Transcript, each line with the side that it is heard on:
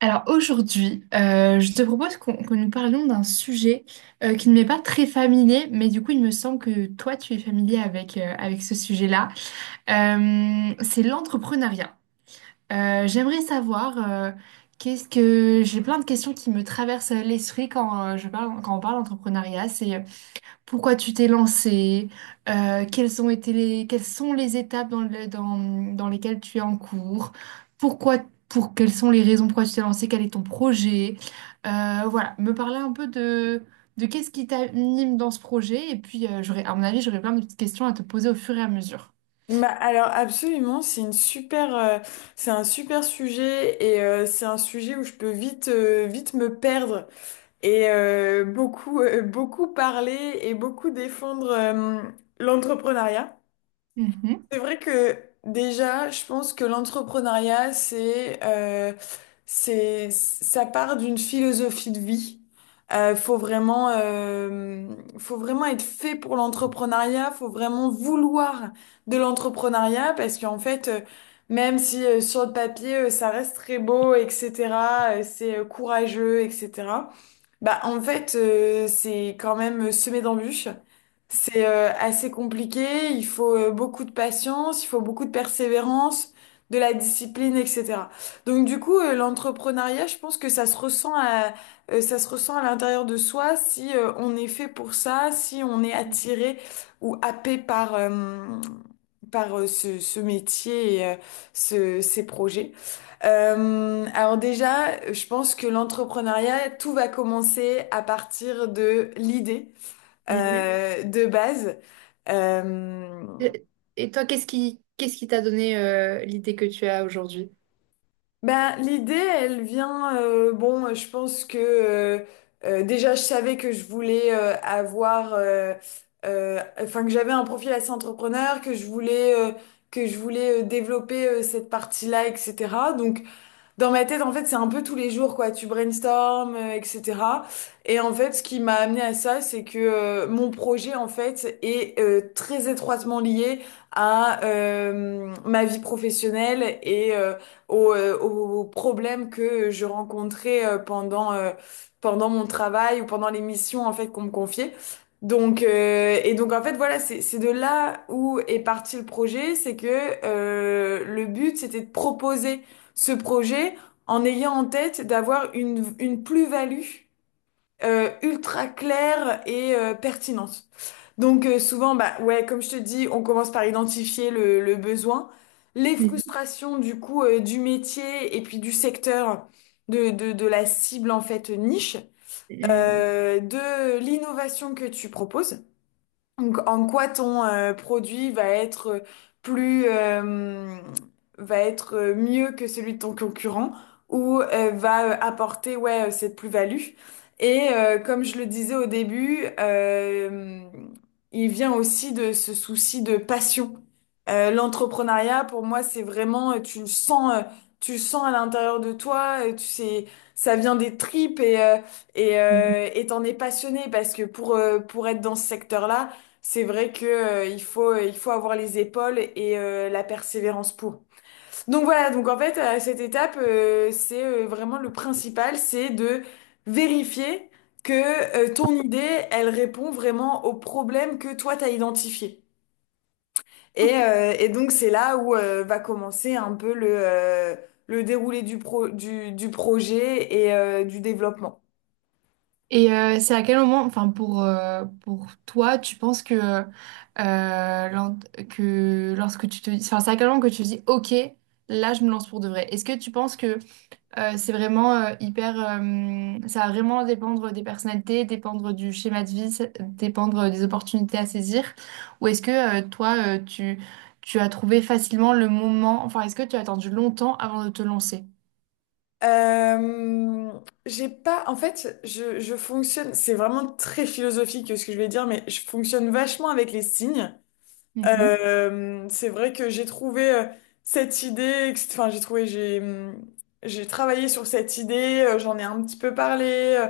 right: Alors aujourd'hui, je te propose qu'on que nous parlions d'un sujet qui ne m'est pas très familier, mais du coup il me semble que toi tu es familier avec, avec ce sujet-là. C'est l'entrepreneuriat. J'aimerais savoir qu'est-ce que j'ai plein de questions qui me traversent l'esprit quand je parle quand on parle d'entrepreneuriat. Pourquoi tu t'es lancé? Quelles ont été les, quelles sont les étapes dans dans lesquelles tu es en cours? Pourquoi, quelles sont les raisons pourquoi tu t'es lancé? Quel est ton projet? Voilà, me parler un peu de qu'est-ce qui t'anime dans ce projet. Et puis, j'aurais, à mon avis, j'aurais plein de petites questions à te poser au fur et à mesure.
left: Bah alors absolument, c'est c'est un super sujet et c'est un sujet où je peux vite me perdre et beaucoup parler et beaucoup défendre l'entrepreneuriat.
right: Mhm,
left: C'est vrai que déjà, je pense que l'entrepreneuriat, ça part d'une philosophie de vie. Euh, faut vraiment, euh, faut vraiment être fait pour l'entrepreneuriat. Faut vraiment vouloir de l'entrepreneuriat parce qu'en fait, même si sur le papier, ça reste très beau, etc. C'est courageux, etc. Bah, en fait, c'est quand même semé d'embûches. C'est assez compliqué, il faut beaucoup de patience, il faut beaucoup de persévérance, de la discipline, etc. Donc du coup, l'entrepreneuriat, je pense que ça se ressent à l'intérieur de soi si on est fait pour ça, si on est attiré ou happé par ce métier et ces projets. Alors déjà, je pense que l'entrepreneuriat, tout va commencer à partir de l'idée
right: mhm.
left: de base. Euh,
right: Et et toi, qu'est-ce qui t'a donné l'idée que tu as aujourd'hui?
left: l'idée, elle vient, bon, je pense que déjà, je savais que je voulais enfin que j'avais un profil assez entrepreneur, que je voulais développer cette partie-là, etc. Donc dans ma tête, en fait, c'est un peu tous les jours, quoi. Tu brainstormes, etc. Et en fait, ce qui m'a amené à ça, c'est que mon projet, en fait, est très étroitement lié à ma vie professionnelle et aux problèmes que je rencontrais pendant mon travail ou pendant les missions, en fait, qu'on me confiait. Donc en fait voilà, c'est de là où est parti le projet. C'est que le but c'était de proposer ce projet en ayant en tête d'avoir une plus-value ultra claire et pertinente. Donc souvent, bah ouais, comme je te dis, on commence par identifier le besoin, les frustrations du coup du métier et puis du secteur de la cible, en fait niche,
right: Mhm.
left: de l'innovation que tu proposes. Donc, en quoi ton produit va être plus va être mieux que celui de ton concurrent ou va apporter ouais cette plus-value. Et comme je le disais au début, il vient aussi de ce souci de passion. L'entrepreneuriat pour moi c'est vraiment tu le sens à l'intérieur de toi, tu sais ça vient des tripes
right: Mhm.
left: et t'en es passionné parce que pour être dans ce secteur-là c'est vrai que il faut avoir les épaules et la persévérance pour. Donc voilà, donc en fait à cette étape c'est vraiment le principal, c'est de vérifier que ton idée, elle répond vraiment au problème que toi t'as identifié. Et donc c'est là où va commencer un peu le déroulé du projet et du développement.
right: C'est à quel moment, enfin pour toi, tu penses que, lors- lorsque tu te dis, enfin c'est à quel moment que tu te dis, ok, là je me lance pour de vrai. Est-ce que tu penses que c'est vraiment hyper, ça va vraiment dépendre des personnalités, dépendre du schéma de vie, dépendre des opportunités à saisir, ou est-ce que tu as trouvé facilement le moment, enfin est-ce que tu as attendu longtemps avant de te lancer?
left: Euh, j'ai pas, en fait, je fonctionne, c'est vraiment très philosophique ce que je vais dire, mais je fonctionne vachement avec les signes.
right: Mhm.
left: C'est vrai que j'ai trouvé, j'ai travaillé sur cette idée, j'en ai un petit peu parlé, euh,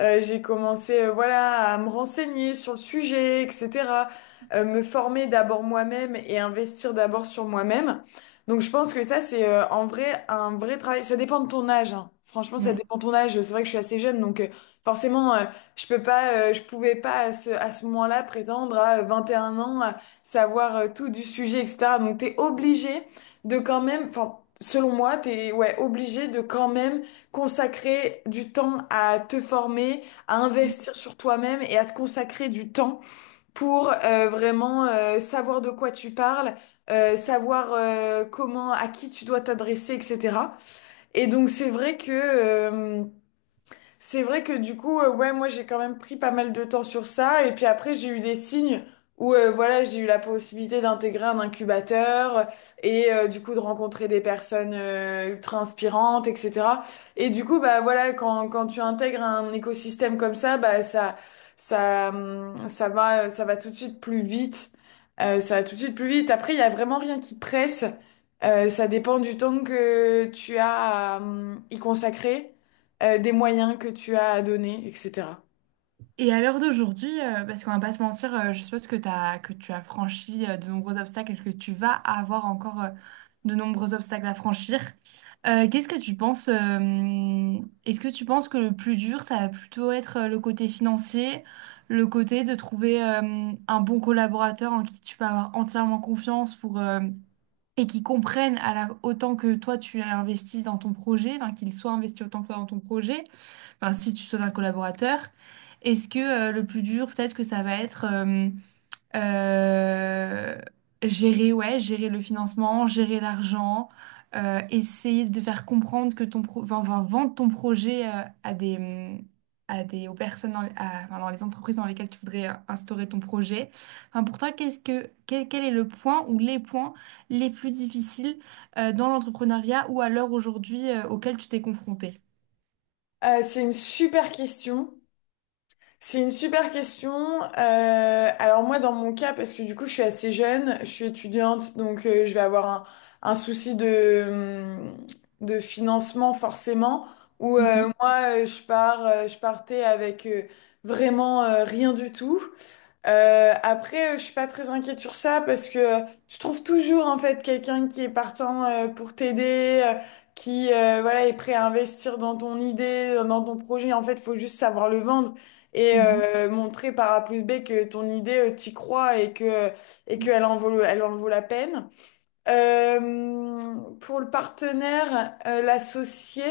left: euh, j'ai commencé voilà à me renseigner sur le sujet, etc. Me former d'abord moi-même et investir d'abord sur moi-même. Donc je pense que ça c'est en vrai un vrai travail. Ça dépend de ton âge, hein. Franchement ça dépend de ton âge. C'est vrai que je suis assez jeune donc forcément je peux pas, je pouvais pas à ce moment-là prétendre à 21 ans. Savoir tout du sujet, etc. Donc t'es obligé de quand même, enfin selon moi, t'es ouais obligé de quand même consacrer du temps à te former, à
right: Mhm.
left: investir sur toi-même et à te consacrer du temps pour vraiment savoir de quoi tu parles. Savoir comment, à qui tu dois t'adresser, etc. Et donc c'est vrai que du coup, ouais, moi j'ai quand même pris pas mal de temps sur ça. Et puis après, j'ai eu des signes où voilà, j'ai eu la possibilité d'intégrer un incubateur et du coup de rencontrer des personnes ultra inspirantes, etc. Et du coup, bah voilà, quand tu intègres un écosystème comme ça, ça va tout de suite plus vite. Ça va tout de suite plus vite. Après, il y a vraiment rien qui presse. Ça dépend du temps que tu as à y consacrer des moyens que tu as à donner, etc.
right: Et à l'heure d'aujourd'hui, parce qu'on va pas se mentir, je suppose que, tu as franchi de nombreux obstacles et que tu vas avoir encore de nombreux obstacles à franchir. Qu'est-ce que tu penses, est-ce que tu penses que le plus dur, ça va plutôt être le côté financier, le côté de trouver un bon collaborateur en qui tu peux avoir entièrement confiance et qui comprenne à la, autant que toi tu as investi dans ton projet, enfin, qu'il soit investi autant que toi dans ton projet enfin si tu souhaites un collaborateur, est-ce que le plus dur, peut-être que ça va être euh, gérer, ouais, gérer le financement, gérer l'argent, essayer de faire comprendre que enfin, enfin, vendre ton projet à des aux personnes enfin, dans les entreprises dans lesquelles tu voudrais instaurer ton projet. Enfin, pour toi, quel est le point ou les points les plus difficiles dans l'entrepreneuriat ou à l'heure aujourd'hui auquel tu t'es confronté?
left: C'est une super question. C'est une super question. Alors moi, dans mon cas, parce que du coup, je suis assez jeune, je suis étudiante, donc je vais avoir un souci de financement forcément, où
right: Mhm,
left: je partais avec vraiment rien du tout. Après, je suis pas très inquiète sur ça parce que tu trouves toujours en fait quelqu'un qui est partant pour t'aider, qui voilà est prêt à investir dans ton idée, dans ton projet. En fait, faut juste savoir le vendre et
right: mhm.
left: montrer par A plus B que ton idée, t'y crois et qu'elle en vaut, elle en vaut la peine. Pour le partenaire, l'associé,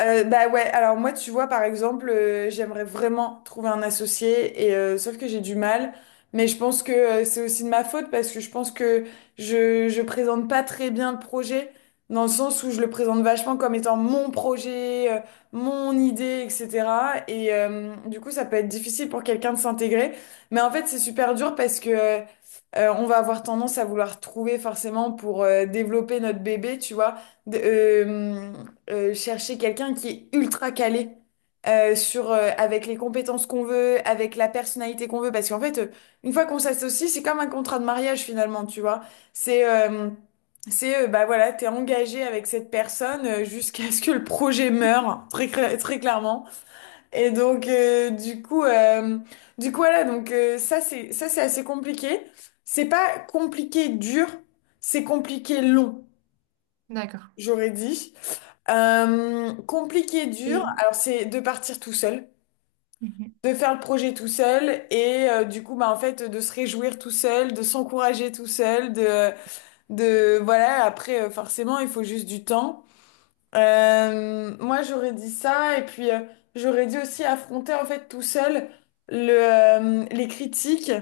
left: bah ouais, alors moi, tu vois, par exemple, j'aimerais vraiment trouver un associé, et sauf que j'ai du mal, mais je pense que c'est aussi de ma faute parce que je pense que je présente pas très bien le projet, dans le sens où je le présente vachement comme étant mon projet, mon idée, etc. Et du coup, ça peut être difficile pour quelqu'un de s'intégrer, mais en fait, c'est super dur. Parce que. On va avoir tendance à vouloir trouver forcément pour développer notre bébé, tu vois, de- euh, chercher quelqu'un qui est ultra calé avec les compétences qu'on veut, avec la personnalité qu'on veut, parce qu'en fait, une fois qu'on s'associe, c'est comme un contrat de mariage finalement, tu vois. C'est euh, c'est bah voilà, t'es engagé avec cette personne jusqu'à ce que le projet meure, très clairement. Et donc, voilà, donc c'est ça, c'est assez compliqué. C'est pas compliqué dur, c'est compliqué long,
right: D'accord.
left: j'aurais dit. Compliqué dur,
right: Et
left: alors c'est de partir tout seul,
right: Mhm,
left: de faire le projet tout seul, et du coup, bah en fait, de se réjouir tout seul, de s'encourager tout seul, de voilà. Après, forcément, il faut juste du temps. Moi, j'aurais dit ça, et puis j'aurais dit aussi affronter en fait tout seul les critiques,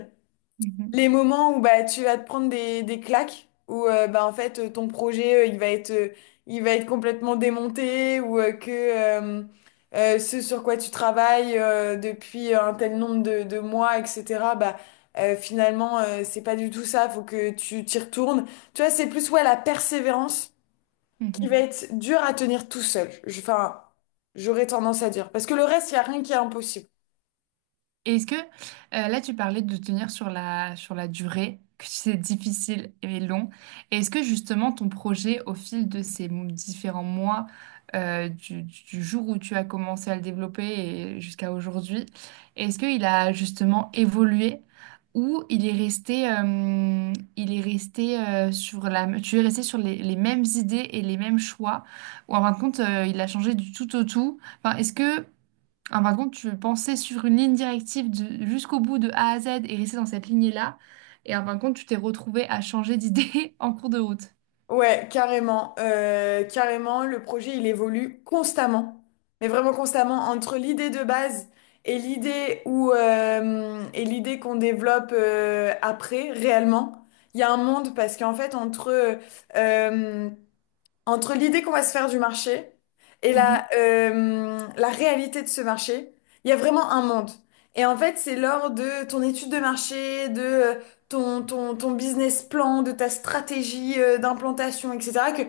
right: mhm,
left: les moments où bah tu vas te prendre des claques, où bah en fait ton projet il va être, complètement démonté, ou que ce sur quoi tu travailles depuis un tel nombre de mois, etc. Bah finalement c'est pas du tout ça, faut que tu t'y retournes. Tu vois, c'est plus ouais la persévérance qui va
right: mhm.
left: être dur à tenir tout seul. J'aurais tendance à dire. Parce que le reste, il n'y a rien qui est impossible.
right: Et est-ce que là tu parlais de tenir sur la durée, que c'est difficile et long. Et est-ce que justement ton projet au fil de ces différents mois du jour où tu as commencé à le développer et jusqu'à aujourd'hui, est-ce qu'il a justement évolué ou il est resté sur la, tu es resté sur les mêmes idées et les mêmes choix ou en fin de compte il a changé du tout au tout? Enfin, est-ce que ah, par contre, tu pensais sur une ligne directive jusqu'au bout de A à Z et rester dans cette lignée-là. Et en fin de compte, tu t'es retrouvé à changer d'idée en cours de route.
left: Ouais, carrément. Carrément, le projet, il évolue constamment. Mais vraiment constamment, entre l'idée de base et l'idée qu'on développe après, réellement. Il y a un monde parce qu'en fait, entre euh, entre l'idée qu'on va se faire du marché et
right: Mhm,
left: la réalité de ce marché, il y a vraiment un monde. Et en fait, c'est lors de ton étude de marché, de ton business plan, de ta stratégie d'implantation, etc., que,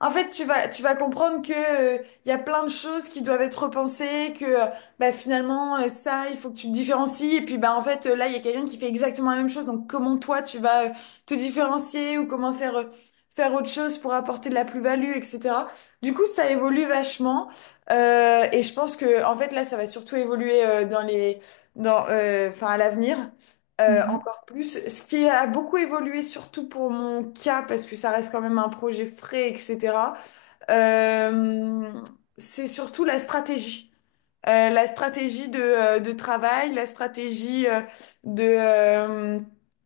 left: en fait, tu vas comprendre que, il y a plein de choses qui doivent être repensées, que, bah, finalement, ça, il faut que tu te différencies. Et puis, bah, en fait, là, il y a quelqu'un qui fait exactement la même chose. Donc, comment toi, tu vas te différencier ou comment faire autre chose pour apporter de la plus-value, etc. Du coup, ça évolue vachement. Et je pense que, en fait, là, ça va surtout évoluer enfin, à l'avenir.
right: mhm,
left: Encore plus. Ce qui a beaucoup évolué, surtout pour mon cas, parce que ça reste quand même un projet frais, etc. euh, c'est surtout la stratégie de travail, la stratégie de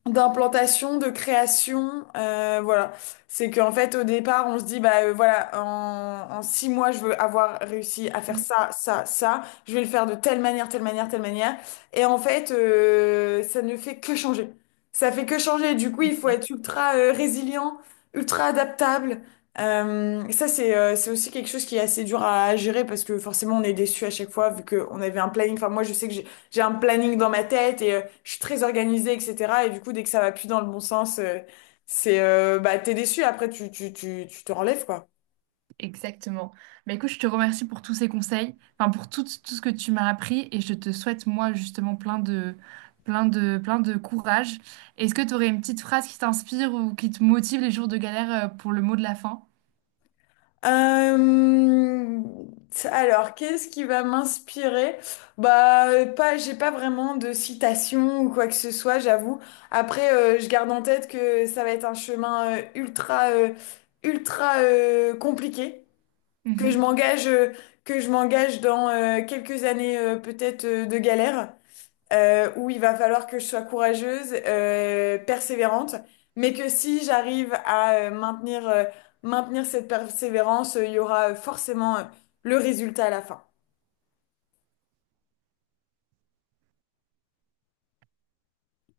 left: d'implantation, de création, voilà. C'est qu'en fait au départ on se dit bah en 6 mois je veux avoir réussi à faire
right: mhm.
left: ça, ça, ça. Je vais le faire de telle manière, telle manière, telle manière. Et en fait ça ne fait que changer. Ça fait que changer. Du coup il faut être ultra résilient, ultra adaptable. Ça, c'est c'est aussi quelque chose qui est assez dur à gérer parce que forcément, on est déçu à chaque fois vu qu'on avait un planning. Enfin, moi, je sais que j'ai un planning dans ma tête et je suis très organisée, etc. Et du coup, dès que ça va plus dans le bon sens, c'est bah t'es déçu. Après, tu te relèves, quoi.
right: Exactement. Mais écoute, je te remercie pour tous ces conseils, enfin pour tout, tout ce que tu m'as appris et je te souhaite moi justement plein de courage. Est-ce que tu aurais une petite phrase qui t'inspire ou qui te motive les jours de galère pour le mot de la fin?
left: Euh, alors, qu'est-ce qui va m'inspirer? Bah, pas, j'ai pas vraiment de citation ou quoi que ce soit, j'avoue. Après, je garde en tête que ça va être un chemin ultra compliqué, que je
right: Mhm.
left: m'engage, euh, que je m'engage dans quelques années peut-être de galère où il va falloir que je sois courageuse, persévérante, mais que si j'arrive à maintenir cette persévérance, il y aura forcément le résultat à la fin.